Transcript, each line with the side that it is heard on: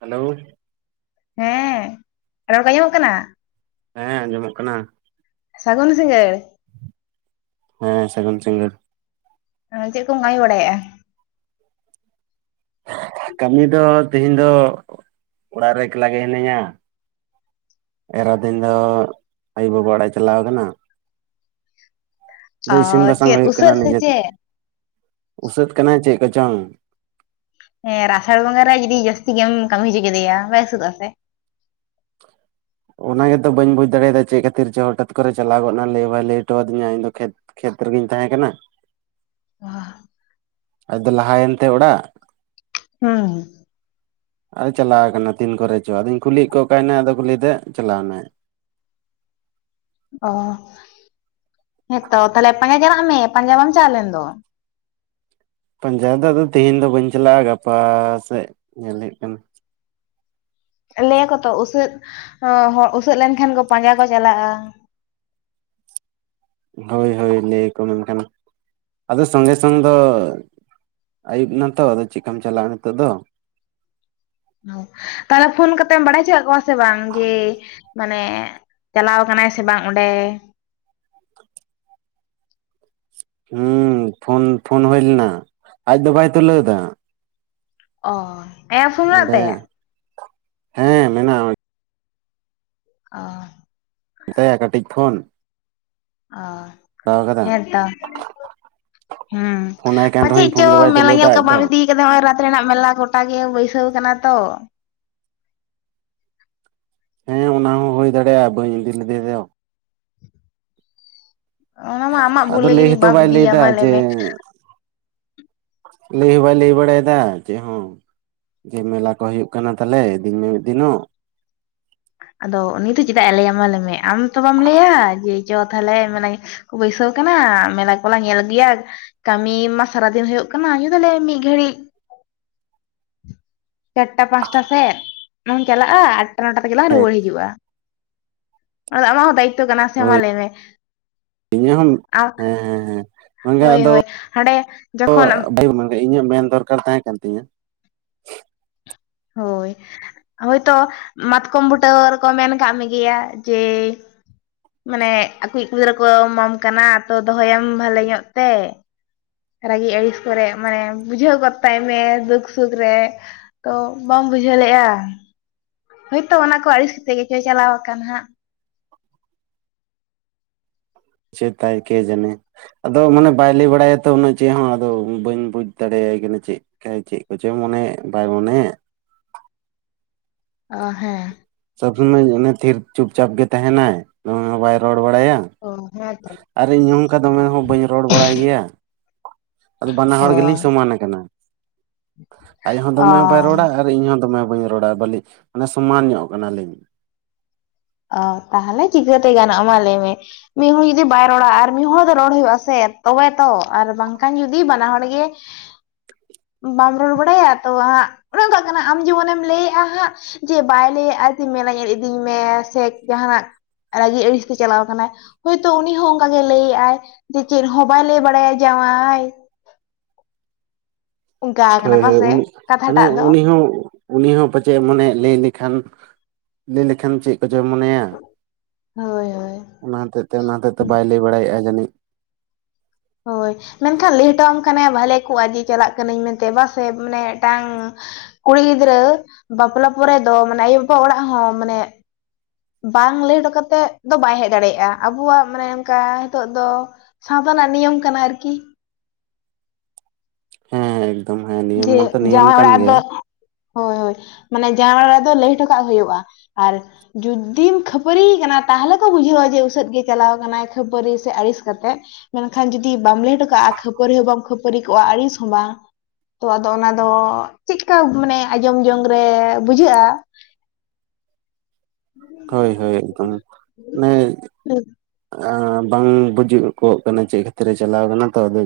right: Hello
left: ᱦᱮᱸ, ᱨᱚᱲ ᱠᱚ ᱟᱸᱡᱚᱢᱚᱜ ᱠᱟᱱᱟ
right: ᱦᱮᱸ ᱟᱸᱡᱚᱢᱚᱜ ᱠᱟᱱᱟ᱾
left: ᱥᱟᱜᱩᱱ ᱥᱤᱝᱜᱟᱹᱲ
right: ᱦᱮᱸ ᱥᱟᱜᱩᱱ ᱥᱤᱝᱜᱟᱹᱨ
left: ᱪᱮᱫ ᱠᱚᱢ ᱠᱟᱢᱤ ᱵᱟᱲᱟᱭ-ᱟ?
right: ᱠᱟᱹᱢᱤ ᱫᱚ ᱛᱮᱦᱮᱧ ᱫᱚ ᱚᱲᱟᱜ ᱨᱮ ᱮᱠᱞᱟ ᱜᱮ ᱦᱤᱱᱟᱹᱧ-ᱟ ᱮᱨᱟ ᱛᱤᱱ ᱫᱚ ᱟᱭᱩ ᱵᱟᱵᱟ ᱚᱲᱟᱜ ᱮ ᱪᱟᱞᱟᱣ ᱠᱟᱱᱟ ᱫᱚ
left: ᱚ
right: ᱤᱥᱤᱱ ᱵᱟᱥᱟᱝ
left: ᱪᱮᱫ
right: ᱦᱩᱭᱩᱜ ᱠᱟᱱᱟ
left: ᱩᱥᱟᱹᱫ ᱥᱮ
right: ᱱᱤᱡᱮ ᱛᱮ
left: ᱪᱮᱫ
right: ᱩᱥᱟᱹᱛ ᱠᱟᱱᱟᱭ ᱪᱮᱫ ᱠᱚᱪᱚᱝ,
left: ᱦᱮᱸ ᱨᱟᱥᱟᱲ ᱵᱚᱸᱜᱟ ᱨᱮ ᱡᱩᱫᱤ ᱡᱟᱹᱥᱛᱤ ᱜᱮᱢ ᱠᱟᱹᱢᱤ ᱦᱚᱪᱚ ᱠᱮᱫᱮᱭᱟ ᱵᱟᱭ ᱩᱥᱟᱹᱜᱚᱜ ᱟ ᱥᱮ
right: ᱚᱱᱟᱜᱮᱛᱚ ᱵᱟᱹᱧ ᱵᱩᱡᱽ ᱫᱟᱲᱮᱭᱟᱫᱟ ᱪᱮᱫ ᱠᱷᱟᱹᱛᱤᱨ ᱡ ᱦᱚᱴᱟᱛ ᱠᱚᱨᱮ ᱪᱟᱞᱟᱣ ᱜᱚᱫ ᱱᱟᱭ ᱞᱟᱹᱭ ᱵᱟᱭ ᱞᱟᱹᱭ ᱦᱚᱴᱚ ᱟᱫᱤᱧᱟ ᱤᱧᱫᱚ ᱠᱷᱮᱛ ᱠᱷᱮᱛ ᱨᱮᱜᱤᱧ ᱛᱟᱦᱮᱸ ᱠᱟᱱᱟ᱾
left: ᱚ
right: ᱟᱡ ᱫᱚ ᱞᱟᱦᱟᱭᱮᱱᱛᱮ ᱚᱲᱟᱜ
left: ᱦᱩᱸ
right: ᱟᱨ ᱪᱟᱞᱟᱣ ᱟᱠᱟᱱᱟ ᱛᱤᱱ ᱠᱚᱨᱮ ᱪᱚ ᱟᱫᱚᱧ ᱠᱩᱞᱤᱭᱮᱫ ᱠᱚ ᱚᱠᱟᱭᱮᱱᱟ ᱟᱫᱚ ᱠᱚ ᱞᱟᱹᱭ ᱫᱟᱪᱟᱞᱟᱣ ᱮᱱᱟᱭ
left: ᱚ, ᱦᱮᱸ ᱛᱚ ᱛᱟᱦᱚᱞᱮ ᱯᱟᱸᱡᱟ ᱪᱟᱞᱟᱜ ᱢᱮ ᱯᱟᱸᱡᱟ ᱵᱟᱢ ᱪᱟᱞᱟᱣ ᱞᱮᱱ ᱫᱚ
right: ᱯᱟᱸᱡᱟ ᱫᱚ ᱟᱫᱚ ᱛᱮᱦᱮᱧ ᱫᱚ ᱵᱟᱹᱧ ᱪᱟᱞᱟᱜᱼᱟ ᱜᱟᱯᱟ ᱥᱮᱫ ᱧᱮᱞ ᱦᱩᱭᱩᱜ ᱠᱟᱱᱟ,
left: ᱞᱟᱹᱭᱟᱠᱚ ᱛᱚ ᱩᱥᱟᱹᱫ ᱦᱚᱲ ᱩᱥᱟᱹᱫ ᱞᱮᱱᱠᱷᱟᱱ ᱠᱚ ᱯᱟᱸᱡᱟ ᱠᱚ ᱪᱟᱞᱟᱜᱼᱟ᱾
right: ᱦᱳᱭ ᱦᱳᱭ ᱞᱟᱹᱭ ᱟᱠᱚ ᱢᱮᱱᱠᱷᱟᱱ ᱟᱫᱚ ᱥᱚᱸᱜᱮ ᱥᱚᱝ ᱫᱚ ᱟᱹᱭᱩᱵ ᱮᱱᱟ ᱛᱚ ᱟᱫᱚ ᱪᱮᱠᱟᱢ ᱪᱟᱞᱟᱜᱼᱟ ᱱᱤᱛᱳᱜ ᱫᱚ
left: ᱛᱟᱦᱚᱞᱮ ᱯᱷᱳᱱ ᱠᱟᱛᱮᱢ ᱵᱟᱲᱟᱭ ᱦᱚᱪᱚᱠᱟᱜ ᱠᱚᱣᱟ ᱥᱮ ᱵᱟᱝ ᱡᱮ ᱢᱟᱱᱮ ᱪᱟᱞᱟᱣ ᱠᱟᱱᱟᱭ ᱥᱮ ᱵᱟᱝ ᱚᱸᱰᱮ
right: ᱦᱮᱸ ᱯᱷᱳᱱ ᱯᱷᱳᱱ ᱦᱩᱭ ᱞᱮᱱᱟ ᱟᱡ ᱫᱚ ᱵᱟᱭ ᱛᱩᱞᱟᱹᱣ ᱮᱫᱟ
left: ᱚ ᱟᱭᱟᱜ ᱯᱷᱳᱱ ᱢᱮᱱᱟᱜ
right: ᱚᱸᱰᱮ
left: ᱛᱟᱭᱟ
right: ᱦᱮᱸ ᱢᱮᱱᱟᱜᱼᱟ
left: ᱚ
right: ᱢᱮᱛᱟᱭᱟ ᱠᱟᱹᱴᱤᱡ ᱯᱷᱳᱱ
left: ᱚ
right: ᱦᱟᱛᱟᱣ ᱠᱟᱫᱟ
left: ᱦᱮᱸᱛᱚ ᱦᱩᱸ
right: ᱯᱷᱳᱱᱟᱭ ᱠᱟᱱ
left: ᱯᱟᱪᱮᱫ
right: ᱨᱮᱦᱚᱸᱧ ᱯᱷᱳᱱ
left: ᱪᱚ
right: ᱜᱮ ᱵᱟᱭ
left: ᱢᱮᱞᱟ
right: ᱛᱩᱞᱟᱹᱣ ᱮᱫᱟ
left: ᱧᱮᱞ ᱠᱚ
right: ᱟᱡ ᱫᱚ
left: ᱵᱟᱢ ᱤᱫᱤ ᱱᱚᱜ ᱚᱚᱭ ᱨᱟᱛ ᱨᱮᱱᱟᱜ ᱢᱮᱞᱟ ᱜᱚᱴᱟ ᱜᱮ ᱵᱟᱹᱭᱥᱟᱹᱣ ᱠᱟᱱᱟ ᱛᱚ
right: ᱦᱮᱸ ᱚᱱᱟ ᱦᱚᱸ ᱦᱩᱭ ᱫᱟᱲᱮᱭᱟᱜᱼᱟ ᱵᱟᱹᱧ ᱤᱫᱤ ᱞᱮᱫᱤ ᱫᱚ
left: ᱚᱱᱟ ᱢᱟ ᱟᱢᱟᱜ ᱵᱷᱩᱞ
right: ᱟᱫᱚ
left: ᱜᱤ
right: ᱞᱟᱹᱭ
left: ᱡᱩᱫᱤ
right: ᱦᱚᱸᱛᱚ
left: ᱵᱟᱢ
right: ᱵᱟᱭ ᱞᱟᱹᱭ
left: ᱤᱫᱤᱭᱤᱭᱟ
right: ᱮᱫᱟ
left: ᱢᱟ
right: ᱡᱮ
left: ᱞᱟᱹᱭᱢᱮ
right: ᱞᱟᱹᱭ ᱦᱚᱸ ᱵᱟᱭ ᱞᱟᱹᱭ ᱵᱟᱲᱟᱭᱮᱫᱟ ᱪᱮᱫ ᱦᱚᱸ ᱡᱮ ᱢᱮᱞᱟ ᱠᱚ ᱦᱳᱭᱳᱜ ᱠᱟᱱᱟ ᱛᱟᱦᱞᱮ ᱤᱫᱤᱧ ᱢᱮ ᱢᱤᱫ ᱫᱤᱱᱚᱜ,
left: ᱟᱫᱚ ᱩᱱᱤ ᱫᱚ ᱪᱮᱫᱟᱜ ᱮ ᱞᱟᱹᱭᱟ ᱢᱟ ᱞᱟᱹᱭ ᱢᱮ ᱟᱢ ᱛᱚ ᱵᱟᱢ ᱞᱟᱹᱭᱟ ᱡᱮ ᱪᱚ ᱛᱟᱦᱚᱞᱮ ᱢᱮᱞᱟ ᱧᱮ ᱵᱟᱹᱭᱥᱟᱹᱣ ᱠᱟᱱᱟ ᱢᱮᱞᱟ ᱠᱚᱞᱟᱝ ᱧᱮᱞ ᱟᱜᱩᱭᱟ ᱠᱟᱹᱢᱤ ᱢᱟ ᱥᱟᱨᱟᱫᱤᱱ ᱦᱩᱭᱩᱜ ᱠᱟᱱᱟ [unintelligible] ᱫᱟᱞᱮ ᱢᱤᱫ ᱜᱷᱟᱹᱲᱤᱡ ᱪᱟᱨᱴᱟ ᱯᱟᱸᱪᱴᱟ ᱥᱮᱫ ᱞᱟᱝ ᱪᱟᱞᱟᱜᱼᱟ ᱟᱴᱴᱟ ᱱᱚᱴᱟ ᱛᱮᱜᱮ ᱞᱟᱝ
right: ᱦᱮᱸ
left: ᱨᱩᱣᱟᱹᱲ ᱦᱤᱡᱩᱜᱼᱟ᱾ ᱟᱢᱟᱜ ᱦᱚᱸ ᱫᱟᱭᱤᱛᱚ ᱠᱟᱱᱟ ᱥᱮ ᱢᱟ
right: ᱦᱳᱭ
left: ᱞᱟᱹᱭ ᱢᱮ
right: ᱤᱧᱟᱹᱜ ᱦᱚᱸ
left: ᱟᱢ
right: ᱦᱮᱸ ᱦᱮᱸ ᱦᱮᱸ ᱢᱟᱱᱮ
left: ᱦᱳᱭ
right: ᱟᱫᱚ
left: ᱦᱳᱭ ᱦᱟᱸᱰᱮ ᱡᱚᱠᱷᱚᱱ
right: [unintelligible] ᱤᱧᱟᱹᱜ ᱢᱮᱱ ᱫᱚᱨᱠᱟᱨ ᱛᱟᱦᱮᱸ ᱠᱟᱱ ᱛᱤᱧᱟᱹ
left: ᱦᱳᱭ ᱦᱳᱭᱛᱚ ᱢᱟᱛᱠᱚᱢ ᱵᱩᱴᱟᱹ ᱨᱮᱠᱚ ᱢᱮᱱ ᱠᱟᱜ ᱢᱮᱜᱮᱭᱟ ᱡᱮ ᱢᱟᱱᱮ ᱟᱠᱣᱤᱡ ᱜᱤᱫᱽᱨᱟᱹ ᱠᱚ ᱮᱢᱟᱢ ᱠᱟᱱᱟ ᱛᱚ ᱫᱚᱦᱚᱭᱮᱢ ᱵᱷᱟᱞᱮ ᱧᱚᱜ ᱛᱮ ᱨᱟᱹᱜᱤ ᱟᱹᱲᱤᱥ ᱠᱚᱨᱮ ᱢᱟᱱᱮ ᱵᱩᱡᱷᱟᱹᱣ ᱜᱚᱫ ᱛᱟᱭᱢᱮ ᱫᱩᱠ ᱥᱩᱠ ᱨᱮ ᱛᱚ ᱵᱟᱢ ᱵᱩᱡᱷᱟᱹᱣ ᱞᱮᱼᱟ ᱦᱳᱭᱛᱳ ᱚᱱᱟ ᱠᱚ ᱟᱹᱲᱤᱥ ᱠᱟᱛᱮ ᱜᱮᱪᱚᱭ ᱪᱟᱞᱟᱣ ᱟᱠᱟᱱᱟ ᱦᱟᱸᱜ
right: ᱪᱮᱫ ᱛᱟᱭ ᱠᱮ ᱡᱚᱱᱮ ᱟᱫᱚ ᱢᱟᱱᱮ ᱵᱟᱭ ᱞᱟᱹᱭ ᱵᱟᱲᱟᱭᱟᱛᱚ ᱩᱱᱟᱹᱜ ᱪᱮᱫ ᱦᱚᱸ ᱟᱫᱚ ᱵᱟᱹᱧ ᱵᱩᱡ ᱫᱟᱲᱮᱭᱟᱭ ᱠᱟᱱᱟ ᱪᱮᱫ ᱪᱮᱫ ᱠᱚᱪᱚᱭ ᱢᱚᱱᱮ ᱵᱟᱭ ᱢᱚᱱᱮ ᱮ
left: ᱚ ᱦᱮᱸ
right: ᱥᱚᱵᱽ ᱥᱩᱢᱚᱭ ᱚᱱᱮ ᱛᱷᱤᱨ ᱪᱩᱯᱪᱟᱯ ᱜᱮ ᱛᱟᱦᱮᱱᱟᱭ [unintelligible] ᱵᱟᱭ ᱨᱚᱲ ᱵᱟᱲᱟᱭᱟ
left: ᱚ ᱦᱮᱸ ᱛᱚ
right: ᱟᱨ ᱤᱧᱦᱚᱸ ᱱᱚᱝᱠᱟ ᱫᱚᱢᱮ ᱦᱚᱸ ᱵᱟᱹᱧ ᱨᱚᱲ ᱵᱟᱲᱟᱭ ᱜᱮᱭᱟ, ᱟᱫᱚ ᱵᱟᱱᱟ
left: ᱚ
right: ᱦᱚᱲ ᱜᱮᱞᱤᱧ ᱥᱚᱢᱟᱱ ᱟᱠᱟᱱᱟ ᱟᱡ ᱦᱚᱸ
left: ᱚ
right: ᱫᱚᱢᱮ ᱵᱟᱭ ᱨᱚᱲᱟ ᱟᱨ ᱤᱧᱦᱚᱸ ᱫᱚᱢᱮ ᱵᱟᱹᱧ ᱨᱚᱲᱟ ᱵᱟᱹᱞᱤ ᱢᱟᱱᱮ ᱥᱚᱢᱟᱱ ᱧᱚᱜ ᱠᱟᱱᱟᱞᱤᱧ᱾
left: ᱚ ᱛᱟᱦᱚᱞᱮ ᱪᱤᱠᱟᱹᱛᱮ ᱜᱟᱱᱚᱜ ᱢᱟ ᱞᱟᱹᱭᱢᱮ ᱢᱤᱫ ᱦᱚᱲ ᱡᱩᱫᱤ ᱵᱟᱭ ᱨᱚᱲᱟ ᱟᱨ ᱢᱤᱫ ᱦᱚᱲ ᱫᱚ ᱨᱚᱲ ᱦᱩᱭᱩᱜ ᱟᱥᱮ ᱛᱚᱵᱮ ᱛᱚ ᱟᱨ ᱵᱟᱝᱠᱷᱟᱱ ᱡᱩᱫᱤ ᱵᱟᱱᱟ ᱦᱚᱲ ᱜᱮ ᱵᱟᱢ ᱨᱚᱲ ᱵᱟᱲᱟᱭᱟ ᱛᱚ ᱦᱟᱜ ᱚᱱᱮᱚᱱᱠᱟᱜ ᱠᱟᱱᱟ ᱟᱢ ᱡᱮᱢᱚᱱᱮᱢ ᱞᱟᱹᱭᱮᱜᱼᱟ ᱦᱟᱸᱜ ᱡᱮ ᱵᱟᱭ ᱞᱟᱹᱭᱮᱫᱼᱟ ᱢᱮᱞᱟ ᱧᱮᱞ ᱤᱫᱤᱧ ᱢᱮ ᱥᱮ ᱡᱟᱦᱱᱟᱜ ᱨᱟᱹᱜᱤ ᱟᱹᱲᱤᱥ ᱛᱮ ᱪᱟᱞᱟᱣ ᱠᱟᱱᱟ ᱦᱚᱳᱭᱛᱳ ᱩᱱᱤ ᱦᱚᱸ ᱚᱱᱠᱟᱜᱮ ᱞᱟᱹᱭᱮᱫᱼ ᱟᱭ ᱡᱮ ᱪᱮᱫ ᱦᱚᱸ ᱵᱟᱭ ᱞᱟᱹᱭ ᱵᱟᱲᱟᱭᱟ ᱡᱟᱶᱟᱭ ᱚᱱᱠᱟ ᱠᱟᱱᱟ
right: ᱦᱳᱭ ᱦᱳᱭ
left: ᱵᱟᱥᱮ
right: ᱩᱱᱤ
left: ᱠᱟᱛᱷᱟ
right: ᱢᱟᱱᱮ
left: ᱴᱟᱜ ᱫᱚ
right: ᱩᱱᱤ ᱦᱚᱸ ᱩᱱᱤ ᱦᱚᱸ ᱯᱟᱪᱮᱫ ᱢᱚᱱᱮ ᱞᱟᱹᱭ ᱞᱮᱠᱷᱟᱱ ᱞᱟᱹᱭ ᱞᱮᱠᱷᱟᱱ ᱪᱮᱫ ᱠᱪᱚ ᱢᱚᱱᱮᱭᱟ
left: ᱦᱳᱭ ᱦᱳᱭ
right: ᱚᱱᱟ ᱦᱚᱛᱮᱡ ᱛᱮ ᱚᱱᱟ ᱦᱚᱛᱮᱡ ᱛᱮ ᱵᱟᱭ ᱞᱟᱹᱭ ᱵᱟᱲᱟᱭᱮᱫᱼᱟ ᱡᱟᱹᱱᱤᱡ
left: ᱦᱳᱭ ᱢᱮᱱᱠᱷᱟᱱ ᱞᱮ ᱦᱚᱴᱚᱣᱟᱢ ᱠᱷᱟᱱᱟᱮ ᱵᱷᱟᱞᱮ ᱠᱚᱜᱟ ᱡᱮ ᱪᱟᱞᱟᱜ ᱠᱟᱱᱤᱧ ᱢᱮᱱᱛᱮ ᱵᱟᱥᱮ ᱢᱟᱱᱮ ᱢᱤᱫᱴᱟᱝ ᱠᱩᱲᱤ ᱜᱤᱫᱽᱨᱟᱹ ᱵᱟᱯᱞᱟ ᱯᱚᱨᱮ ᱫᱚ ᱢᱟᱱᱮ ᱟᱭᱳᱼᱵᱟᱵᱟ ᱚᱲᱟᱜ ᱦᱚᱸ ᱢᱟᱱᱮ ᱵᱟᱝ ᱞᱟᱹᱭ ᱦᱚᱴᱚ ᱠᱟᱛᱮᱫ ᱫᱚ ᱵᱟᱭ ᱦᱮᱡ ᱫᱟᱲᱮᱭᱟᱜᱼᱟ ᱟᱵᱚᱣᱟᱜ ᱢᱟᱱᱮ ᱚᱱᱠᱟ ᱱᱤᱛᱚᱜ ᱫᱚ ᱥᱟᱶᱛᱟ ᱨᱮᱭᱟᱜ ᱱᱤᱭᱚᱢ ᱠᱟᱱᱟ ᱟᱨᱠᱤ
right: ᱦᱮᱸ ᱮᱠᱫᱚᱢ ᱦᱮᱸ
left: ᱡᱮ
right: ᱱᱤᱭᱚᱢ ᱢᱟᱛᱚ ᱱᱤᱭᱚᱢ
left: ᱡᱟᱶᱟᱭ
right: ᱠᱟᱱ
left: ᱚᱲᱟᱜ ᱫᱚ
right: ᱜᱮᱭᱟ
left: ᱦᱳᱭ ᱦᱳᱭ ᱢᱟᱱᱮ ᱡᱟᱶᱟᱭ ᱚᱲᱟᱜ ᱨᱮᱫᱚ ᱞᱟᱹᱭ ᱦᱚᱴᱚ ᱠᱟᱜ ᱦᱩᱭᱩᱜᱼᱟ ᱟᱨ ᱡᱩᱫᱤᱢ ᱠᱷᱟᱹᱯᱟᱹᱨᱤᱭ ᱠᱟᱱᱟ ᱛᱟᱦᱞᱮ ᱡᱩᱫᱤᱢ ᱠᱷᱟᱹᱯᱟᱹᱨᱤᱭ ᱠᱟᱱᱟ ᱛᱟᱦᱚᱞᱮ ᱠᱚ ᱵᱩᱡᱷᱟᱹᱣᱟ ᱡᱮ ᱩᱥᱟᱹᱫ ᱜᱮ ᱪᱟᱞᱟᱣ ᱟᱠᱟᱱᱟᱭ ᱠᱷᱟᱹᱯᱟᱹᱨᱤ ᱥᱮ ᱟᱹᱲᱤᱥ ᱠᱟᱛᱮᱜ ᱢᱮᱱᱠᱷᱟᱱ ᱡᱩᱫᱤ ᱵᱟᱢ ᱞᱮ ᱦᱚᱴᱚ ᱠᱟᱜᱼᱟ ᱠᱷᱟᱹᱯᱟᱹᱨᱤ ᱦᱚᱸ ᱵᱟᱢ ᱠᱷᱟᱹᱯᱟᱹᱨᱤ ᱠᱚᱜᱼᱟ ᱟᱹᱲᱤᱥ ᱦᱚᱸ ᱵᱟᱝ ᱛᱚ ᱟᱫᱚ ᱚᱱᱟ ᱫᱚ ᱪᱮᱫᱠᱟ ᱢᱟᱱᱮ ᱟᱸᱡᱚᱢ ᱡᱚᱝ ᱨᱮ ᱵᱩᱡᱷᱟᱹᱜᱼᱟ [unintelligible]
right: ᱦᱳᱭ ᱦᱳᱭ ᱮᱠᱫᱚᱢ ᱢᱟᱱᱮ ᱵᱟᱝ ᱵᱩᱡᱩᱜ ᱠᱚᱜ ᱠᱟᱱᱟ ᱪᱮᱫ ᱠᱷᱟᱹᱛᱤᱨ ᱨᱮ ᱪᱟᱞᱟᱣ ᱠᱟᱱᱟ ᱛᱚ ᱟᱫᱚ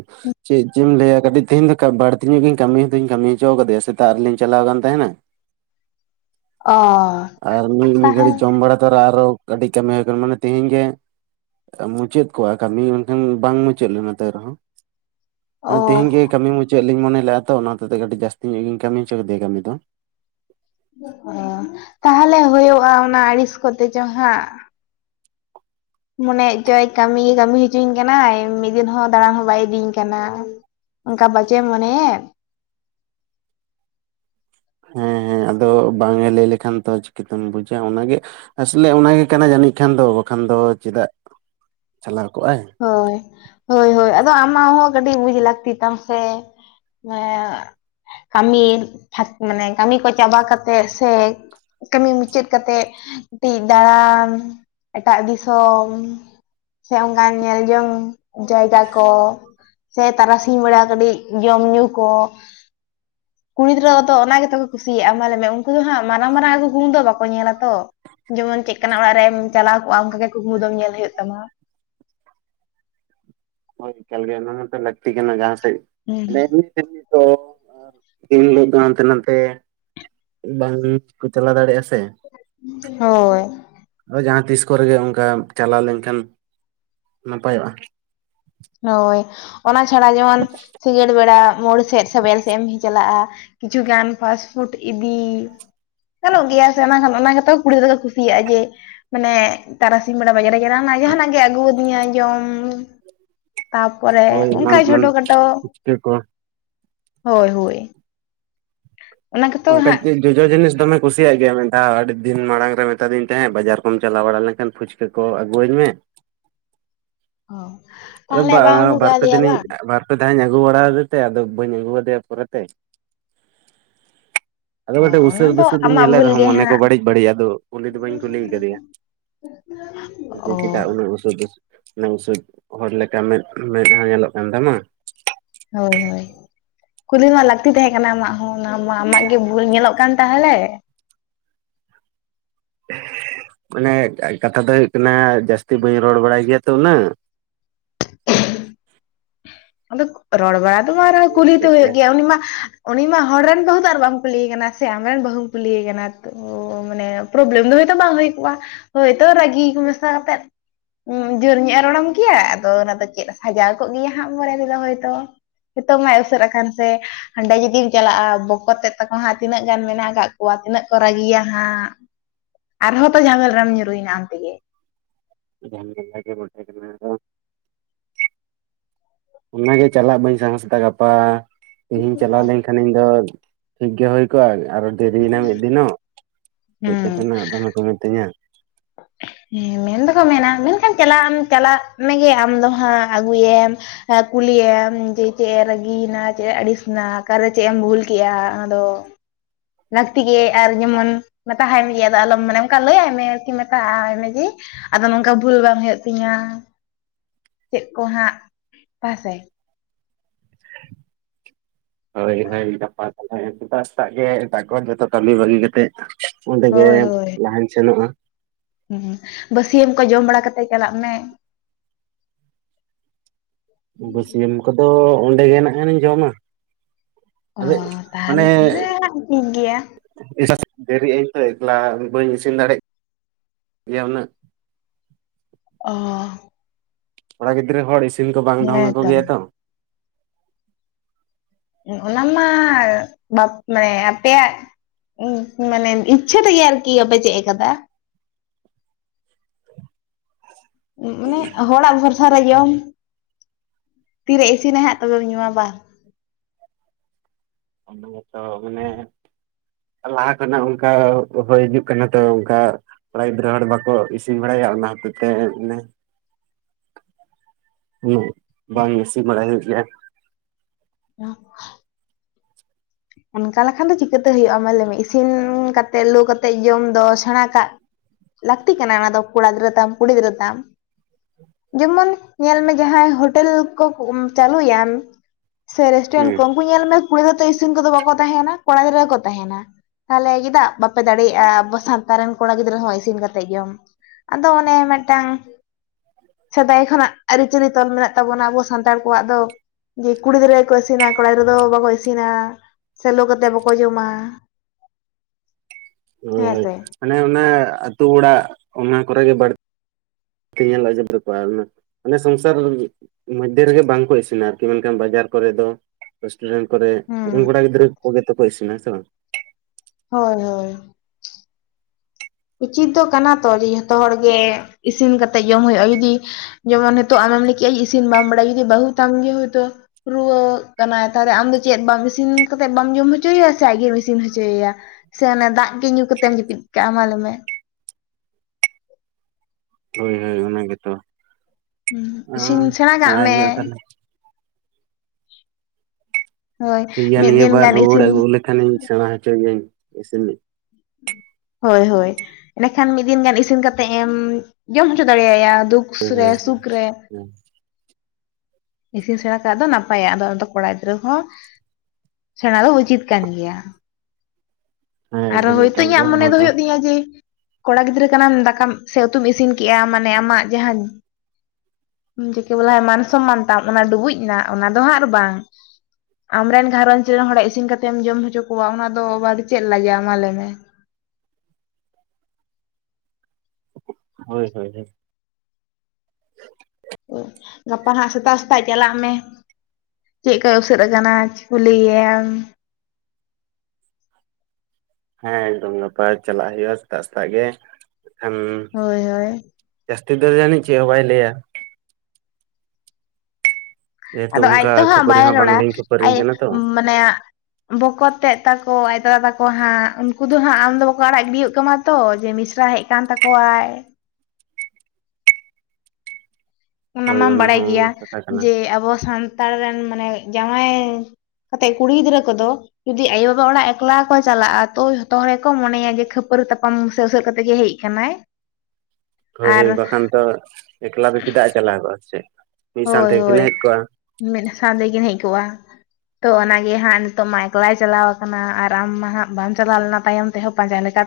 right: ᱪᱮᱫ ᱮᱢ ᱞᱟᱹᱭᱟ ᱠᱟᱹᱴᱤᱡ ᱛᱮᱦᱧ ᱫᱚ ᱪᱮᱫ ᱡᱮᱢ ᱞᱟᱹᱭᱼᱟ ᱠᱟᱴᱤᱡ ᱛᱮᱦᱮᱱ ᱫᱚ ᱵᱟᱹᱲᱛᱤ ᱧᱚᱜ ᱜᱮᱧ ᱠᱟᱹᱢᱤ ᱦᱚᱛᱚ ᱜᱤᱧ ᱠᱟᱹᱢᱤ ᱦᱚᱪᱚᱣ ᱟᱠᱟᱫᱮᱭᱟ ᱥᱮᱛᱟᱜ ᱨᱮᱞᱤᱧ ᱪᱟᱞᱟᱣ ᱟᱠᱟᱱ ᱛᱟᱦᱮᱱᱟ
left: ᱚᱼ
right: ᱟᱨ ᱢᱤᱫ ᱢᱤᱫ ᱜᱷᱟᱹᱲᱤᱡ ᱡᱚᱢ ᱵᱟᱲᱟ ᱛ ᱟᱨᱚ ᱠᱟᱹᱴᱤᱡ ᱠᱟᱹᱢᱤ ᱦᱩᱭ ᱟᱠᱟᱱᱟ ᱢᱟᱱᱮ ᱛᱮᱦᱤᱧ ᱜᱮ ᱢᱩᱪᱟᱹᱫ ᱠᱚᱜᱣᱟ ᱠᱟᱹᱢᱤ ᱢᱮᱱᱠᱷᱟᱱ ᱵᱟᱝ ᱢᱩᱪᱟᱹᱫ ᱞᱮᱱᱟ ᱛᱟᱹᱣ ᱨᱮᱦᱚᱸ ᱢᱟᱱᱮ
left: ᱚ
right: ᱛᱮᱦᱤᱧ ᱜᱮ ᱠᱟᱹᱢᱤ ᱢᱩᱪᱟᱫ ᱞᱤᱧ ᱛᱮᱦᱤᱧ ᱜᱮ ᱠᱟᱹᱢᱤ ᱢᱩᱪᱟᱹᱫ ᱞᱤᱧ ᱢᱚᱱᱮ ᱞᱮᱫᱼᱟ ᱛᱚ ᱚᱱᱟ ᱦᱚᱛ ᱛᱮ ᱠᱟᱹᱴᱤᱡ ᱡᱟᱹᱥᱛᱤ ᱧᱚᱜ ᱜᱤᱧ ᱠᱟᱹᱢᱤ ᱦᱚᱪᱚ ᱠᱮᱫᱮᱭᱟ ᱠᱟᱹᱢᱤ ᱫᱚ
left: ᱚ ᱛᱟᱦᱚᱞᱮ ᱦᱩᱭᱩᱜᱼᱟ ᱚᱱᱟ ᱟᱹᱲᱤᱥ ᱠᱚᱛᱮ ᱡᱚᱦᱟᱸᱟᱸ ᱢᱚᱱᱮ ᱪᱚᱭ ᱠᱟᱹᱢᱤ ᱜᱮ ᱠᱟᱹᱢᱤ ᱦᱚᱪᱚᱧ ᱠᱟᱱᱟᱭ ᱢᱤᱫ ᱫᱤᱱ ᱦᱚᱸ ᱫᱟᱬᱟᱱ ᱦᱚᱸ ᱵᱟᱭ ᱤᱫᱤᱧ ᱠᱟᱱᱟ ᱚᱝᱠᱟ ᱵᱟᱪᱚᱭ ᱢᱟᱱᱮ ᱮᱜ
right: ᱦᱮᱸ ᱦᱮᱸ ᱟᱫᱚ ᱵᱟᱝ ᱮ ᱞᱟᱹᱭ ᱞᱮᱠᱷᱟᱱ ᱛᱚ ᱪᱤᱠᱟᱹᱛᱮᱢ ᱵᱩᱡᱟ ᱚᱱᱟᱜᱮ ᱟᱥᱚᱞᱮ ᱚᱱᱟᱜᱮ ᱠᱟᱱᱟ ᱡᱟᱹᱱᱤᱡ ᱠᱷᱟᱱ ᱫᱚ ᱵᱟᱠᱷᱟᱱ ᱫᱚ ᱪᱮᱫᱟᱜ ᱪᱟᱞᱟᱣ ᱠᱚᱜᱼᱟ
left: ᱦᱳᱭ ᱦᱳᱭ ᱦᱳᱭ ᱟᱫᱚ ᱟᱢᱟᱜ ᱦᱚᱸ ᱠᱟᱹᱴᱤᱡ ᱵᱩᱡᱽ ᱞᱟᱹᱠᱛᱤ ᱛᱟᱢ ᱥᱮ ᱠᱟᱹᱢᱤ ᱢᱟᱱᱮ ᱠᱟᱹᱢᱤ ᱠᱚ ᱪᱟᱵᱟ ᱠᱟᱛᱮᱜ ᱥᱮ ᱠᱟᱹᱢᱤ ᱢᱩᱪᱟᱹᱫ ᱠᱟᱛᱮᱫ ᱠᱟᱴᱤᱡ ᱫᱟᱬᱟᱱ ᱮᱴᱟᱜ ᱫᱤᱥᱚᱢ ᱥᱮ ᱚᱱᱠᱟᱱ ᱧᱮᱞ ᱡᱚᱝ ᱡᱟᱭᱜᱟ ᱠᱚ ᱥᱮ ᱛᱟᱨᱟᱥᱤᱧ ᱵᱮᱲᱟ ᱠᱟᱹᱴᱤᱡ ᱡᱚᱢᱧᱩ ᱠᱚ ᱠᱩᱲᱤ ᱜᱤᱫᱽᱨᱟᱹ ᱢᱟᱛᱚ ᱚᱱᱟ ᱜᱮᱛᱚ ᱠᱚ ᱠᱩᱥᱤᱭᱟᱜᱼᱟ ᱢᱟ ᱞᱮᱭ ᱢᱮ ᱩᱱᱠᱩ ᱫᱚ ᱦᱟᱸᱜ ᱢᱟᱨᱟᱝ ᱢᱟᱨᱟᱝ ᱟᱹᱜᱩ ᱠᱩᱠᱢᱩ ᱫᱚ ᱵᱟᱠᱚ ᱧᱮᱞᱟ ᱛᱚ ᱡᱮᱢᱚᱱ ᱪᱤᱫ ᱠᱟᱱ ᱟᱜ ᱚᱲᱟᱜ ᱨᱮᱢ ᱪᱟᱞᱟᱣ ᱠᱚᱜᱼᱟ ᱚᱱᱠᱟ ᱜᱮ ᱠᱩᱠᱢᱩ ᱫᱚᱢ ᱧᱮᱞ ᱦᱩᱭᱩᱜ ᱛᱟᱢᱟ
right: ᱦᱳᱭ ᱮᱠᱟᱞ ᱜᱮ ᱚᱱᱟ ᱢᱟ ᱛᱚ ᱞᱟᱠᱛᱤ ᱠᱟᱱᱟ ᱡᱟᱦᱟᱸ [inaudible] ᱛᱤᱱ ᱦᱤᱞᱳᱜ ᱫᱚ ᱦᱟᱱᱛᱮ ᱱᱟᱱᱛᱮ ᱵᱟᱝ ᱠᱚ ᱪᱟᱞᱟ ᱫᱟᱲᱮᱭᱟᱜᱼᱟ ᱥᱮ
left: ᱦᱳᱭ
right: ᱳᱭ ᱡᱟᱦᱟᱸ ᱛᱤᱥ ᱠᱚᱨᱮ ᱜᱮ ᱚᱱᱠᱟ ᱪᱟᱞᱟᱣ ᱞᱮᱱᱠᱷᱟᱱ ᱱᱟᱯᱟᱭᱚᱜᱼᱟ
left: ᱦᱳᱭ ᱚᱱᱟ ᱪᱷᱟᱲᱟ ᱡᱮᱢᱚᱱ ᱥᱤᱸᱜᱟᱹᱲ ᱵᱮᱲᱟ ᱢᱳᱲ ᱥᱮᱫ ᱥᱮ ᱵᱮᱞ [inaudible] ᱮᱢ ᱪᱟᱞᱟᱜᱼᱟ ᱠᱤᱪᱷᱩᱜᱟᱱ ᱯᱷᱟᱥᱴᱯᱷᱩᱰ ᱤᱫᱤ ᱜᱟᱱᱚᱜ ᱜᱮᱭᱟ ᱥᱮ ᱚᱱᱟ [inaudible] ᱜᱮᱛᱚ ᱠᱩᱲᱤᱫᱨᱟᱹ ᱠᱚ ᱠᱩᱥᱤᱭᱟᱜᱼᱟ ᱡᱮ ᱢᱟᱱᱮ ᱛᱟᱨᱟᱥᱤᱧ ᱵᱮᱲᱟ ᱵᱟᱡᱟᱨ- [inaudible] ᱪᱟᱞᱟᱣ ᱱᱟᱭ ᱡᱟᱦᱟᱱᱟᱜ ᱜᱮ ᱟᱹᱜᱩ ᱟᱹᱫᱤᱧᱟ ᱡᱚᱢ ᱛᱟᱯᱚᱨᱮ
right: ᱦᱳᱭ ᱮᱢᱟᱱ
left: ᱚᱱᱠᱟ
right: ᱛᱮᱢᱟᱱ
left: ᱪᱷᱳᱴᱚ ᱠᱷᱟᱴᱚ
right: ᱯᱩᱪᱠᱟᱹ ᱠᱚ
left: ᱦᱳᱭ ᱦᱳᱭ ᱚᱱᱟ ᱜᱮᱛᱚ ᱦᱟᱸᱜ
right: [unintelligible] ᱡᱚᱡᱚ ᱡᱤᱱᱤᱥ ᱫᱚᱢᱮ ᱠᱩᱥᱤᱭᱟᱜ ᱜᱮᱭᱟ ᱢᱤᱫᱷᱟᱣ ᱟᱹᱰᱤ ᱫᱤᱱ ᱢᱟᱲᱟᱝ ᱨᱮ ᱢᱮᱛᱟᱫᱤᱧ ᱛᱟᱦᱮᱸᱫ ᱵᱟᱡᱟᱨ ᱠᱚᱢ ᱪᱟᱣ ᱵᱟᱲᱟ ᱞᱮᱱᱠᱷᱟᱱ ᱯᱷᱩᱪ ᱠᱚ ᱟᱹᱜᱩᱣᱟᱧ ᱢᱮ
left: [inaudible]
right: [inaudible]
left: ᱵᱟᱢ ᱟᱹᱜᱩ
right: ᱵᱟᱨ ᱯᱮ
left: ᱠᱟᱣᱫᱮᱭᱟ
right: ᱫᱤᱱ ᱤᱧ
left: ᱵᱟᱝ?
right: [inaudible] ᱯᱮ ᱫᱷᱟᱣ ᱤᱧ ᱟᱹᱜᱩ ᱵᱟᱲᱟ ᱟᱫᱮ ᱛᱮ ᱟᱫᱚ ᱵᱟᱹᱧ ᱟᱹᱜᱩᱣᱟᱫᱮ ᱯᱚᱨᱮᱛᱮ ᱟᱫᱚ
left: ᱚ
right: ᱢᱤᱫᱴᱮᱡ
left: ᱚᱱᱟ ᱫᱚ
right: ᱩᱥᱟᱹᱫᱼᱩᱥᱟᱹᱫ ᱤᱧ
left: ᱟᱢᱟᱜ
right: ᱧᱮᱞᱮ
left: ᱵᱷᱩᱞ
right: ᱨᱮᱦᱚᱸ
left: ᱜᱮ
right: ᱢᱚᱱᱮ ᱠᱚ
left: ᱦᱟᱸᱜ
right: ᱵᱟᱹᱲᱤᱡ ᱵᱟᱹᱲᱤᱡ ᱟᱫᱚ ᱠᱩᱞᱤ ᱫᱚ ᱵᱟᱹᱧ ᱠᱩᱞᱤ ᱠᱟᱫᱮᱭᱟ ᱡᱮ
left: ᱚ
right: ᱪᱮᱫᱟᱜ ᱩᱱᱟᱹᱜ ᱩᱥᱟ. ᱫᱚ ᱩᱱᱟᱜ ᱩᱥᱟᱹᱫ ᱦᱚᱨ ᱞᱮᱠᱟ ᱢᱮᱫ ᱢᱮᱫᱦᱟ ᱧᱮᱞᱚᱜ ᱠᱟᱱ ᱛᱟᱢᱟ
left: ᱦᱳᱭ ᱦᱳᱭ ᱠᱩᱞᱤ ᱨᱮᱱᱟᱜ ᱞᱟᱹᱠᱛᱤ ᱛᱟᱦᱮᱸ ᱠᱟᱱᱟ ᱟᱢᱟᱜ ᱦᱚᱸ ᱚᱱᱟ ᱢᱟ ᱟᱢᱟᱜ ᱜᱮ ᱵᱷᱩᱞ ᱧᱮᱞᱚᱜ ᱠᱟᱱ ᱛᱟᱦᱚᱞᱮ
right: ᱢᱟᱱᱮ ᱠᱟᱛᱷᱟ ᱫᱚ ᱦᱩᱭᱩᱜ ᱠᱟᱱᱟ ᱡᱟᱹᱥᱛᱤ ᱵᱟᱹᱧ ᱨᱚᱲ ᱵᱟᱲᱟᱭ ᱜᱮᱭᱟ ᱛᱚ ᱩᱱᱟᱹᱜ
left: ᱟᱫᱚᱜ ᱨᱚᱲ ᱵᱟᱲᱟ ᱫᱚ ᱵᱟᱝ ᱨᱮᱦᱚᱸ
right: ᱚᱱᱟ
left: ᱠᱩᱞᱤ ᱛᱚ
right: ᱦᱚᱛᱮᱡ ᱛᱮ
left: ᱦᱩᱭᱩᱜ ᱜᱮᱭᱟ ᱩᱱᱤ ᱢᱟ ᱩᱱᱤ ᱢᱟ ᱦᱚᱲ ᱨᱮᱱ ᱵᱟᱹᱦᱩ ᱫᱚ ᱟᱨ ᱵᱟᱢ ᱠᱩᱞᱤᱭᱮ ᱠᱟᱱᱟ ᱥᱮ ᱟᱢ ᱨᱮᱱ ᱵᱟᱹᱦᱩᱢ ᱠᱩᱞᱤᱭᱮ ᱠᱟᱱᱟ ᱛᱚ ᱚ ᱚ ᱢᱟᱱᱮ ᱯᱨᱚᱵᱞᱮᱢ ᱫᱚ ᱦᱳᱭᱛᱳ ᱵᱟᱝ ᱦᱩᱭ ᱠᱚᱜᱼᱟ ᱦᱳᱭᱛᱚ ᱨᱟᱹᱜᱤ ᱠᱚ ᱢᱮᱥᱟ ᱟᱛᱮᱫ [inaudible] ᱡᱳᱨ ᱧᱚᱜ ᱮ ᱨᱚᱲ ᱟᱢ ᱠᱮᱭᱟ ᱟᱫᱚ ᱚᱱᱟ ᱫᱚ ᱪᱮᱫ ᱥᱟᱡᱟᱣ ᱠᱚᱜ ᱜᱮᱭᱟ ᱦᱟᱸᱜ ᱯᱚᱨᱮ ᱛᱮᱫᱚ ᱦᱚᱭᱛᱚ ᱱᱤᱛᱚᱜ ᱢᱟᱭ ᱮᱥᱮᱫ ᱟᱠᱟᱱ ᱛᱮ ᱦᱟᱸᱰᱮ ᱡᱩᱫᱤᱢ ᱪᱟᱞᱟᱜᱼᱟ ᱵᱚᱠᱚᱛ ᱛᱮᱫ ᱛᱟᱠᱚ ᱦᱟᱸᱜ ᱛᱤᱱᱟᱹᱜ ᱜᱟᱱ ᱢᱮᱱᱟᱜ ᱟᱠᱟᱜ ᱠᱚᱣᱟ ᱛᱤᱱᱟᱹᱜ ᱠᱚ ᱨᱟᱹᱜᱤᱭᱟ ᱦᱟᱸᱜ ᱟᱨᱦᱚᱸ ᱛᱚ ᱡᱷᱟᱢᱮᱞ ᱨᱮᱢ ᱧᱩᱨᱩᱭ ᱱᱟ ᱟᱢ ᱛᱮᱜᱮ
right: [inaudible] ᱚᱱᱟ ᱜᱮ ᱪᱟᱞᱟᱜ ᱵᱟᱹᱧ ᱥᱟᱸᱦᱚᱥ ᱫᱟ ᱜᱟᱯᱟ ᱛᱮᱦᱤᱧ ᱪᱟᱞᱟᱣ ᱞᱮᱱᱠᱷᱟ- ᱠᱷᱟᱱ ᱤᱧ ᱫᱚ ᱴᱷᱤᱠ ᱜᱮ ᱦᱩᱭ ᱠᱚᱜᱼᱟ ᱟᱨᱚ ᱫᱮᱨᱤᱭᱮᱱᱟ ᱢᱤᱫ ᱫᱤᱱ-ᱚᱜ ᱪᱮᱫ ᱠᱚᱪᱚ
left: ᱦᱮᱸ
right: ᱱᱟᱜ ᱫᱚᱢᱮ ᱠᱚ ᱢᱤᱛᱟᱹᱧ-ᱟ
left: ᱦᱮᱸ ᱢᱮᱱ ᱫᱚᱠᱚ ᱢᱮᱱᱟ ᱢᱮᱱᱠᱷᱟᱱ ᱪᱟᱞᱟᱜ [inaudible] ᱪᱟᱞᱟᱜ ᱢᱮᱜᱮ ᱟᱢ ᱫᱚ ᱦᱟᱸᱜ ᱟᱹᱜᱩᱭᱮᱢ ᱦᱮᱸ ᱠᱩᱞᱤᱭᱮᱢ ᱡᱮ ᱪᱮᱫ ᱮ ᱨᱟᱹᱜᱤᱱᱟ ᱪᱮᱫ ᱮ ᱟᱹᱲᱤᱥ ᱱᱟ ᱚᱠᱟᱨᱮ ᱪᱮᱫ ᱮᱢ ᱵᱷᱩᱞ ᱠᱮᱜᱼᱟ ᱟᱫᱚ ᱞᱟᱹᱠᱛᱤ ᱜᱮ ᱟᱨ ᱡᱮᱢᱚᱱ ᱢᱮᱛᱟ ᱦᱟᱭ ᱢᱮ ᱜᱤ ᱟᱫᱚ ᱟᱞᱚᱢ ᱢᱟᱱᱮ ᱚᱱᱠᱟ ᱞᱟᱹᱭ ᱟᱭ ᱢᱮ ᱟᱨᱠᱤ ᱢᱮᱛᱟ ᱟᱭ ᱢᱮ ᱡᱮ ᱟᱫᱚ ᱱᱚᱝᱠᱟ ᱵᱷᱩᱞ ᱵᱟᱝ ᱦᱩᱭᱩᱜ ᱛᱤᱧᱟᱹ ᱪᱮᱫ ᱠᱚ ᱦᱟᱸᱜ ᱦᱟᱥᱮ
right: ᱦᱳᱭ ᱦᱳᱭ ᱜᱟᱯᱟ ᱛᱟᱞᱦᱮ ᱥᱮᱛᱟᱜ ᱥᱮᱛᱟᱜ ᱜᱮ ᱫᱟᱜ ᱠᱚ ᱡᱚᱛᱚ ᱠᱟᱢᱤ ᱵᱟᱹᱜᱤ ᱠᱟᱛᱮᱫ ᱚᱸᱰᱮ ᱜᱮ ᱞᱟᱦᱟᱧ ᱥᱮᱱᱚᱜᱼᱟ
left: ᱦᱩᱸᱦᱩᱸᱵᱟᱹᱥᱭᱟᱹᱢ ᱠᱚ ᱡᱚᱢ ᱵᱟᱲᱟ ᱠᱟᱛᱮ ᱪᱟᱞᱟᱜ ᱢᱮ
right: ᱵᱟᱹᱥᱭᱟᱹᱢ ᱠᱚᱫᱚ ᱚᱸᱰᱮ ᱜᱮ ᱱᱟᱠᱷᱟᱱ ᱤᱧ ᱡᱚᱢᱟ
left: ᱚ
right: ᱟᱫᱚ ᱢᱟᱱᱮ
left: ᱛᱟᱦᱚᱞᱮ [inaudible] ᱦᱟᱸᱜ ᱴᱷᱤᱠ ᱜᱮᱭᱟ
right: [inaudible] ᱫᱮᱨᱤᱜ ᱟᱹᱧ ᱛᱚ ᱮᱠᱞᱟ ᱵᱟᱹᱧ ᱤᱥᱤᱱ ᱫᱟᱲᱮᱜ ᱜᱮᱭᱟ ᱩᱱᱟᱹᱜ
left: ᱚ
right: ᱠᱚᱲᱟ ᱜᱤᱫᱽᱨᱟᱹ ᱦᱚᱲ ᱤᱥᱤᱱ ᱠᱚ ᱵᱟᱝ ᱰᱷᱚᱝ ᱟᱠᱚ
left: ᱦᱮᱸᱛᱚ
right: ᱜᱮᱭᱟ ᱛᱚ
left: ᱚᱱᱟ ᱢᱟ ᱵᱟᱯ ᱢᱟᱱᱮ ᱟᱯᱮᱭᱟᱜ [inaudible] ᱢᱟᱱᱮ ᱤᱪᱪᱷᱟᱹ ᱛᱮᱜᱮ ᱟᱨᱠᱤ ᱵᱟᱯᱮ ᱪᱮᱜ ᱠᱟᱫᱟ ᱢᱟᱱᱮ ᱦᱚᱲᱟᱜ ᱵᱷᱚᱨᱥᱟ ᱨᱮ ᱡᱚᱢ ᱛᱤᱨᱮ ᱤᱥᱤᱱ ᱟᱭ ᱦᱟᱸᱜ ᱛᱚᱵᱮᱢ ᱡᱚᱢᱟ ᱵᱟᱝ
right: ᱚᱰᱮ ᱢᱚᱛᱚᱵᱮ [inaudible] ᱞᱟᱦᱟ ᱠᱷᱚᱱᱟᱜ ᱚᱱᱠᱟ ᱦᱳᱭ ᱦᱤᱡᱩᱜ ᱠᱟᱱᱟ ᱛᱚ ᱚᱱᱠᱟ ᱠᱚᱲᱟ ᱜᱤᱫᱽᱨᱟᱹ ᱦᱚᱲ ᱵᱟᱠᱚ ᱤᱥᱤᱱ ᱵᱟᱲᱟᱭᱟ ᱚᱱᱟ ᱦᱚᱛᱮᱜ ᱛᱮ ᱢᱱᱮ ᱩᱱᱜ ᱵᱟᱝ ᱵᱮᱥᱤ ᱵᱟᱲᱟᱭ ᱦᱩᱭᱩᱜ ᱜᱮ
left: ᱦ [unintelligible] ᱚᱱᱠᱟ ᱞᱮᱠᱷᱟᱱ ᱫᱚ ᱪᱤᱠᱟᱹᱛᱮ ᱦᱩᱭᱩᱜᱼᱟ ᱢ ᱞᱟᱹᱭᱢᱮ ᱤᱥᱤᱱ ᱠᱟᱛᱮᱮᱫ ᱞᱩ ᱠᱟᱛᱮᱮᱫ ᱡᱚᱢ ᱫᱚ ᱥᱮᱬᱟ ᱠᱟᱜ ᱞᱟᱠᱛᱤ ᱠᱟᱱᱟᱫᱚ ᱠᱩᱲᱟ ᱜᱤᱫᱽᱨᱟᱹ ᱛᱟᱢ ᱠᱩᱲᱤ ᱜᱤᱫᱨᱟᱹ ᱛᱟᱢ ᱡᱮᱢᱚᱱ ᱧᱮᱞ ᱢᱮ ᱡᱟᱦᱟᱸᱭ ᱦᱳᱴᱮᱞ ᱠᱚ ᱠᱚᱢ ᱟᱹᱞᱩᱭᱢ ᱥᱮ ᱨᱮᱥᱴᱩᱨᱮᱱᱴ
right: ᱦᱩᱸ
left: ᱠᱚ ᱩᱱᱠᱩ ᱧᱮᱞ ᱢᱮᱮ ᱠᱩᱲᱤ ᱜᱤᱫᱨᱟᱹ ᱫᱚ ᱤᱱ ᱠᱚᱫᱚ ᱵᱟᱠᱚ ᱛᱟᱦᱮᱱᱟ ᱠᱚᱲᱟ ᱜᱤᱫᱽᱨᱟᱹ ᱜᱮᱠᱚ ᱛᱟᱦᱮᱱᱟ ᱛᱟᱦᱚᱞᱮ ᱪᱮᱫᱟᱜ ᱵᱟᱯᱮ ᱫᱟᱲᱮᱭᱟᱜᱼᱟ ᱟᱵᱚ ᱥᱟᱱᱛᱟᱲ ᱨᱮᱱ ᱠᱚᱲᱟ ᱜᱤᱫᱽᱨᱟᱹ ᱦᱚᱸ ᱤᱥᱤᱱ ᱠᱟᱛᱮᱮᱫ ᱡᱚᱢ ᱟᱫᱚ ᱚᱱᱮ ᱢᱤᱫᱴᱟᱝ ᱥᱮᱫᱟᱭ ᱠᱷᱚᱱᱟᱜ ᱟᱹᱨᱤᱟᱹ ᱠᱪᱨᱤᱤ ᱛᱚᱞ ᱢᱮᱱᱟᱜ ᱛᱟᱵᱚᱱᱟ ᱟᱵᱚ ᱥᱟᱱᱛᱟᱲ ᱠᱚᱣᱟᱜ ᱫᱚ ᱡᱮ ᱠᱩᱲᱤᱤᱫᱽᱨᱟᱹ ᱜᱮᱠᱚ ᱤᱥᱤᱱᱟ ᱠᱚᱲᱟ ᱜᱤᱫᱽᱨᱟᱹ ᱫᱚ ᱵᱟᱠᱚ ᱤᱥᱤᱱᱟ ᱥᱮ ᱞᱳ ᱠᱟᱛᱮᱫ ᱵᱟᱠᱚ ᱡᱚᱢᱟ
right: ᱦᱳᱭ
left: ᱦᱮᱸ
right: ᱦᱳᱭ
left: ᱥᱮ
right: ᱢᱟᱱᱮ ᱚᱱᱟ ᱟᱹᱛᱩ ᱚᱲᱟᱜ ᱚᱱᱟ ᱠᱚᱨᱮ ᱜᱮ ᱵᱟᱹᱲ- [inaudible] ᱵᱮᱯᱟᱨ ᱚᱱᱮ ᱥᱚᱝᱥᱟᱨ ᱢᱚᱫᱽᱫᱷᱮ ᱨᱮᱜᱮ ᱵᱟᱝᱠᱚ ᱤᱥᱤᱱᱟ ᱟᱨᱠᱤ ᱢᱮᱱᱠᱷᱟᱱ ᱵᱟᱡᱟᱨ ᱠᱚᱨᱮ ᱫᱚ ᱥᱴᱩᱨᱴ ᱠᱚᱨᱮ ᱱᱠᱷᱱ
left: ᱦᱩᱸ
right: ᱠᱚᱲᱟ ᱜᱤᱫᱽᱨᱟᱹ ᱠᱚᱜᱮ ᱛᱚ ᱠᱚ ᱥᱤᱱᱟ ᱥᱮ ᱵᱟᱝ
left: ᱦᱳᱭ ᱦᱳᱭ ᱩᱪᱤᱛ ᱫᱚ ᱠᱟᱱᱟ ᱛᱚ ᱡᱮ ᱡᱷᱚᱛᱚ ᱦᱚᱲ ᱜᱮ ᱤᱥᱤᱱ ᱠᱟᱛᱮ ᱡᱚᱢ ᱦᱩᱭᱩᱜᱼᱟ ᱡᱩᱫᱤ ᱡᱮᱢᱚᱱ ᱱᱤᱛᱚᱜ ᱟᱢᱮᱢ ᱞᱟᱹᱭ ᱠᱮᱫᱮᱜ ᱤᱥᱤᱱ ᱵᱟᱢ ᱵᱟᱲᱟᱭ ᱡᱩᱫᱤ ᱵᱟᱹᱦᱩ ᱛᱟᱢ ᱜᱮ ᱦᱳᱭᱛᱳ ᱨᱩᱣᱟᱹᱜ ᱠᱟᱱᱟᱭ ᱛᱟᱦᱚᱞᱮ ᱟᱢ ᱫᱚ ᱪᱮᱫ ᱵᱟ ᱤᱥᱤᱱ ᱠᱟ ᱠᱟᱛᱮᱮᱫ ᱵᱟᱢ ᱡᱚᱢ ᱦᱚᱪᱚᱭᱮᱭᱟ ᱥᱮ ᱟᱡ ᱜᱮᱢ ᱤᱥᱤᱱ ᱦᱚᱪᱚᱭᱮᱭᱟ ᱥᱮ ᱚᱱᱮ ᱫᱟᱜ ᱜᱮ ᱧᱩ ᱠᱟᱛᱮᱢ ᱡᱟᱹᱯᱤᱫ ᱠᱟᱜᱼᱟ ᱮᱢᱟᱞᱮ ᱢᱮ
right: ᱦᱳᱭ ᱦᱳᱭ ᱚᱱᱟᱜᱮᱛᱚ
left: ᱦᱩᱸ ᱤᱥᱤᱱ ᱥᱮᱬᱟ ᱠᱟᱜ
right: ᱥᱮᱬᱟᱭ
left: ᱢᱮ
right: ᱦᱩᱭᱩᱜᱼᱟ ᱛᱟᱦᱚᱞᱮ
left: ᱦᱳᱭ ᱢᱤᱫ ᱫᱤᱱ ᱜᱟᱱ ᱤᱥᱤᱱ
right: ᱠᱷᱟᱱᱤᱧ ᱥᱮᱬᱟ ᱦᱚᱪᱚᱭᱭᱟᱹᱧ ᱤᱥᱤᱱ
left: ᱦᱳᱭ ᱦᱳᱭ ᱮᱱᱟᱰᱮᱠᱷᱟᱱ ᱢᱤᱫ ᱫᱤᱱ ᱜᱟᱱ ᱤᱥᱤᱱ ᱠᱟᱛᱮᱮᱫ ᱮᱢ ᱡᱚᱢ ᱦᱚᱪᱚ ᱫᱟᱲᱮᱭᱟᱭᱟ ᱫᱩᱠ ᱩᱥ ᱨᱮᱮ ᱥᱩᱠ ᱨᱮ
right: ᱦᱮᱸ
left: ᱤᱥᱤᱱ ᱥᱮᱬᱟ ᱠᱫ ᱫᱚ ᱱᱟᱯᱟᱭᱟ ᱟᱫᱚ ᱫᱚ ᱠᱚᱲᱟ ᱜᱤᱫᱽᱨᱟᱹ ᱦᱚᱸ ᱥᱮᱬᱟ ᱫᱚ ᱩᱪᱤᱛ ᱠᱟᱱ ᱜᱮᱭᱟ ᱟᱨᱚ
right: ᱮᱠᱫᱚᱢ
left: ᱦᱳᱭᱛᱳ
right: ᱮᱠᱟᱞ
left: ᱤᱧᱟᱹᱜ
right: ᱜᱮ
left: ᱢᱚᱱᱮ
right: ᱱᱚᱣᱟ
left: ᱫᱚ ᱦᱩᱭᱩᱜ ᱛᱤᱧᱟᱹ ᱡᱮ ᱠᱚᱲᱟ ᱜᱤᱫᱽᱨᱟᱹ ᱠᱟᱱᱟᱢ ᱫᱟᱠᱟᱢ ᱥᱮ ᱩᱛᱩᱢ ᱤᱥᱤᱱ ᱠᱮᱫᱮᱜᱼᱟ ᱢᱟᱱᱮ ᱟᱢᱟᱜ ᱡᱟᱦᱟᱸ ᱡᱮᱠᱮ ᱵᱚᱞᱮ ᱢᱟᱱ ᱥᱚᱱᱢᱟᱱ ᱛᱟᱢ ᱚᱱᱟ ᱰᱩᱵᱩᱡ ᱮᱱᱟ ᱚᱱᱟ ᱫᱚ ᱦᱟᱸᱜ ᱟᱨ ᱵᱟᱝ ᱟᱢᱨᱮᱱ ᱜᱷᱟᱨᱚᱸᱧᱡᱽ ᱨᱮᱱ ᱦᱚᱲ ᱤᱥᱤᱱ ᱠᱟᱛᱮᱮᱫᱢ ᱡᱚᱢ ᱦᱚᱪᱚ ᱠᱚᱣᱟ ᱚᱱᱟ ᱫᱚ [unintelligible] ᱟᱵᱟᱨ ᱫᱚ ᱪᱮᱫ ᱞᱟᱡᱟᱣ ᱢᱟ ᱞᱟᱭ ᱢᱮ
right: ᱦᱳᱭ ᱦᱳᱭ ᱦᱳᱭ
left: ᱜᱟᱯᱟ ᱦᱟᱸᱜ ᱥᱮᱛᱟᱜ ᱥᱮᱛᱟᱜ ᱪᱟᱞᱟᱜ ᱢᱮ ᱪᱮᱫᱠᱟᱭ ᱩᱥᱟᱹᱫ ᱟᱠᱟᱱᱟ ᱠᱩᱞᱤᱭᱮᱟᱢ
right: ᱦᱮᱸ ᱮᱠᱫᱚᱢ ᱱᱟᱯᱟᱭ ᱪᱟᱞᱟᱜ ᱦᱩᱭᱩᱜᱼᱟ ᱥᱮᱛᱟᱜ ᱥᱮᱛᱟᱜ ᱜᱮ ᱮᱠᱷᱟᱱ
left: ᱦᱳᱭ ᱦᱳᱭ
right: ᱡᱟᱹᱥᱛᱤ ᱫᱚ ᱡᱟᱹᱱᱤᱡ ᱪᱮᱫ ᱦᱚᱸ ᱵᱟᱭ ᱞᱟᱹᱭᱟ ᱡᱮᱦᱮᱛᱩ
left: ᱟᱫᱚ
right: ᱚᱱᱠᱟ
left: ᱟᱡᱛᱚ ᱦᱟᱸᱜ
right: ᱠᱷᱟᱹᱯᱟᱹᱨᱤ
left: ᱵᱟᱭ
right: ᱦᱚᱸ
left: ᱨᱚᱲᱟ
right: ᱵᱟᱝᱞᱤᱧ ᱠᱷᱟᱹᱯᱟᱹᱨᱤ
left: ᱟᱡ
right: ᱠᱟᱱᱟ ᱛᱚ
left: ᱢᱟᱱᱮ ᱵᱚᱠᱚᱛᱮᱫ ᱛᱟᱠᱚ ᱟᱭ ᱛᱟᱨ ᱛᱟᱠᱚ ᱦᱟᱸᱜ ᱩᱱᱠᱩ ᱫᱚ ᱦᱟᱸᱜ ᱟᱢ ᱫᱚ ᱵᱟᱠᱚ ᱟᱲᱟᱜ ᱜᱤᱰᱤᱭᱜᱟᱢ ᱛᱚ ᱡᱮ ᱢᱤᱥᱨᱟ ᱦᱮᱡ ᱟᱠᱟᱱᱟ ᱠᱟᱱ ᱛᱟᱠᱚᱣᱟᱭ ᱚᱱᱟ
right: ᱦᱳᱭ
left: ᱢᱟᱢ ᱵᱟᱲᱟᱭ
right: ᱦᱚᱸ
left: ᱜᱮᱭᱟ
right: ᱠᱟᱛᱷᱟ ᱠᱟᱱᱟ
left: ᱡᱮ ᱟᱵᱚ ᱥᱟᱱᱛᱟᱲ ᱨᱮᱱ ᱢᱟᱱᱮ ᱡᱟᱶᱟᱭ ᱢᱚᱛᱮ ᱠᱩᱲᱤ ᱜᱤᱫᱽᱨᱟᱹᱠᱚᱫᱚ ᱡᱩᱫᱤ ᱟᱭᱳᱵᱟᱵᱟ ᱚᱲᱟᱜ ᱮᱠᱞᱟ ᱠᱚ ᱪᱟᱞᱟᱜᱼᱟ ᱛᱚ ᱡᱷᱚᱛᱚ ᱦᱚᱲ ᱜᱮᱠᱚ ᱢᱚᱱᱮᱭᱟ ᱡᱮ ᱠᱷᱟᱹᱯᱟᱹᱨᱤ ᱛᱟᱯᱟᱢ ᱥᱮ ᱩᱥᱟᱹᱜ ᱠᱟᱛᱮ ᱜᱮ ᱦᱮᱡ ᱠᱟᱱᱟᱭ
right: ᱦᱳᱭ ᱦᱳᱭ ᱵᱟᱠᱷᱟᱱ ᱛᱚ ᱮᱠᱞᱟ ᱛᱮ ᱪᱮᱫᱟᱜ ᱮ ᱪᱟᱞᱟᱣ ᱠᱚᱜᱼᱟ ᱥᱮ ᱪᱮᱫ ᱢᱤᱫ ᱥᱟᱶᱛᱮ
left: ᱦᱳᱭ
right: ᱠᱤᱱ
left: ᱦᱳᱭ
right: ᱦᱮᱡ ᱠᱚᱜᱼᱟ
left: ᱢᱤᱫ ᱥᱟᱣᱛᱮ ᱠᱤᱱ ᱦᱮᱡ ᱠᱚᱜᱼᱟ ᱛᱚ ᱚᱱᱟᱜᱮ ᱦᱟᱸᱜ ᱱᱤᱛᱚᱜ ᱢᱟ ᱮᱠᱞᱟᱭ ᱪᱟᱞᱟᱣ ᱟᱠᱟᱱᱟ ᱟᱨ ᱟᱢ ᱢᱟ ᱦᱟᱸᱜ ᱵᱟᱢ ᱪᱟᱞᱟᱣ ᱞᱮᱱᱟ ᱛᱟᱭᱚᱢ ᱛᱮᱦᱚᱸ ᱯᱟᱸᱡᱟ ᱞᱮᱠᱟ